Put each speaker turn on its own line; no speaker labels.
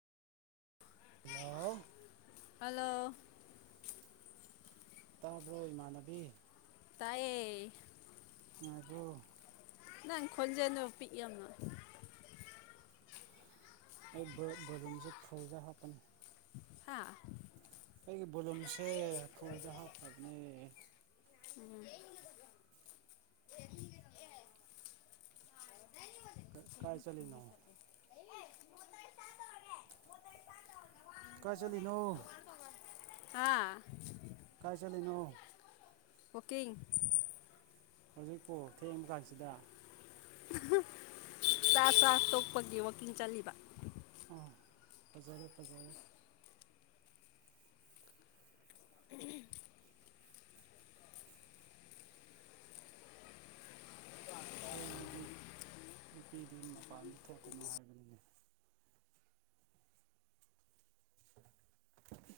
ꯍꯥꯜꯂꯣ
hello
ꯇꯥꯕ꯭ꯔꯣ ꯏꯃꯥꯟꯅꯕꯤ
ꯇꯥꯏꯌꯦ
ꯅꯨꯡꯉꯥꯏꯔꯤꯕꯣ
ꯅꯪ ꯈꯣꯟꯖꯦꯟꯗꯣ ꯄꯤꯛꯑꯦ
ꯑꯩ ꯕꯥꯠꯔꯨꯝꯁꯦ ꯐꯨꯟꯗ ꯍꯥꯞꯄꯅꯦ
ꯍꯥꯥ
ꯑꯩꯒꯤ ꯕꯣꯂꯨꯝꯁꯦ ꯈꯨꯗ ꯍꯥꯞꯈ꯭ꯔꯕꯅꯦ
ꯎꯝ [inaudible]
ꯀꯥꯏ ꯆꯠꯂꯤꯅꯣ ꯀꯥꯢ ꯆꯠꯂꯤꯅꯣ
ꯍꯥ
ꯀꯥꯏ ꯆꯠꯂꯤꯅꯣ
ꯋꯥꯛꯀꯤꯡ
ꯍꯧꯖꯤꯛꯄꯨ ꯊꯦꯡꯑꯀꯥꯟꯁꯤꯗ
ꯆꯥꯛ ꯆꯥ ꯇꯣꯛꯄꯒꯤ ꯋꯥꯛꯀꯤꯡ ꯆꯠꯂꯤꯕ
ꯑꯣ ꯐꯖꯔꯦ ꯐꯖꯔꯦ
ꯎꯝ
ꯊꯦꯡꯉꯗꯤ ꯅꯨꯄꯤꯗꯤ ꯃꯄꯥꯟꯗ ꯊꯣꯛꯀꯅꯨ ꯍꯥꯏꯕꯅꯤꯅꯦ [inaudible]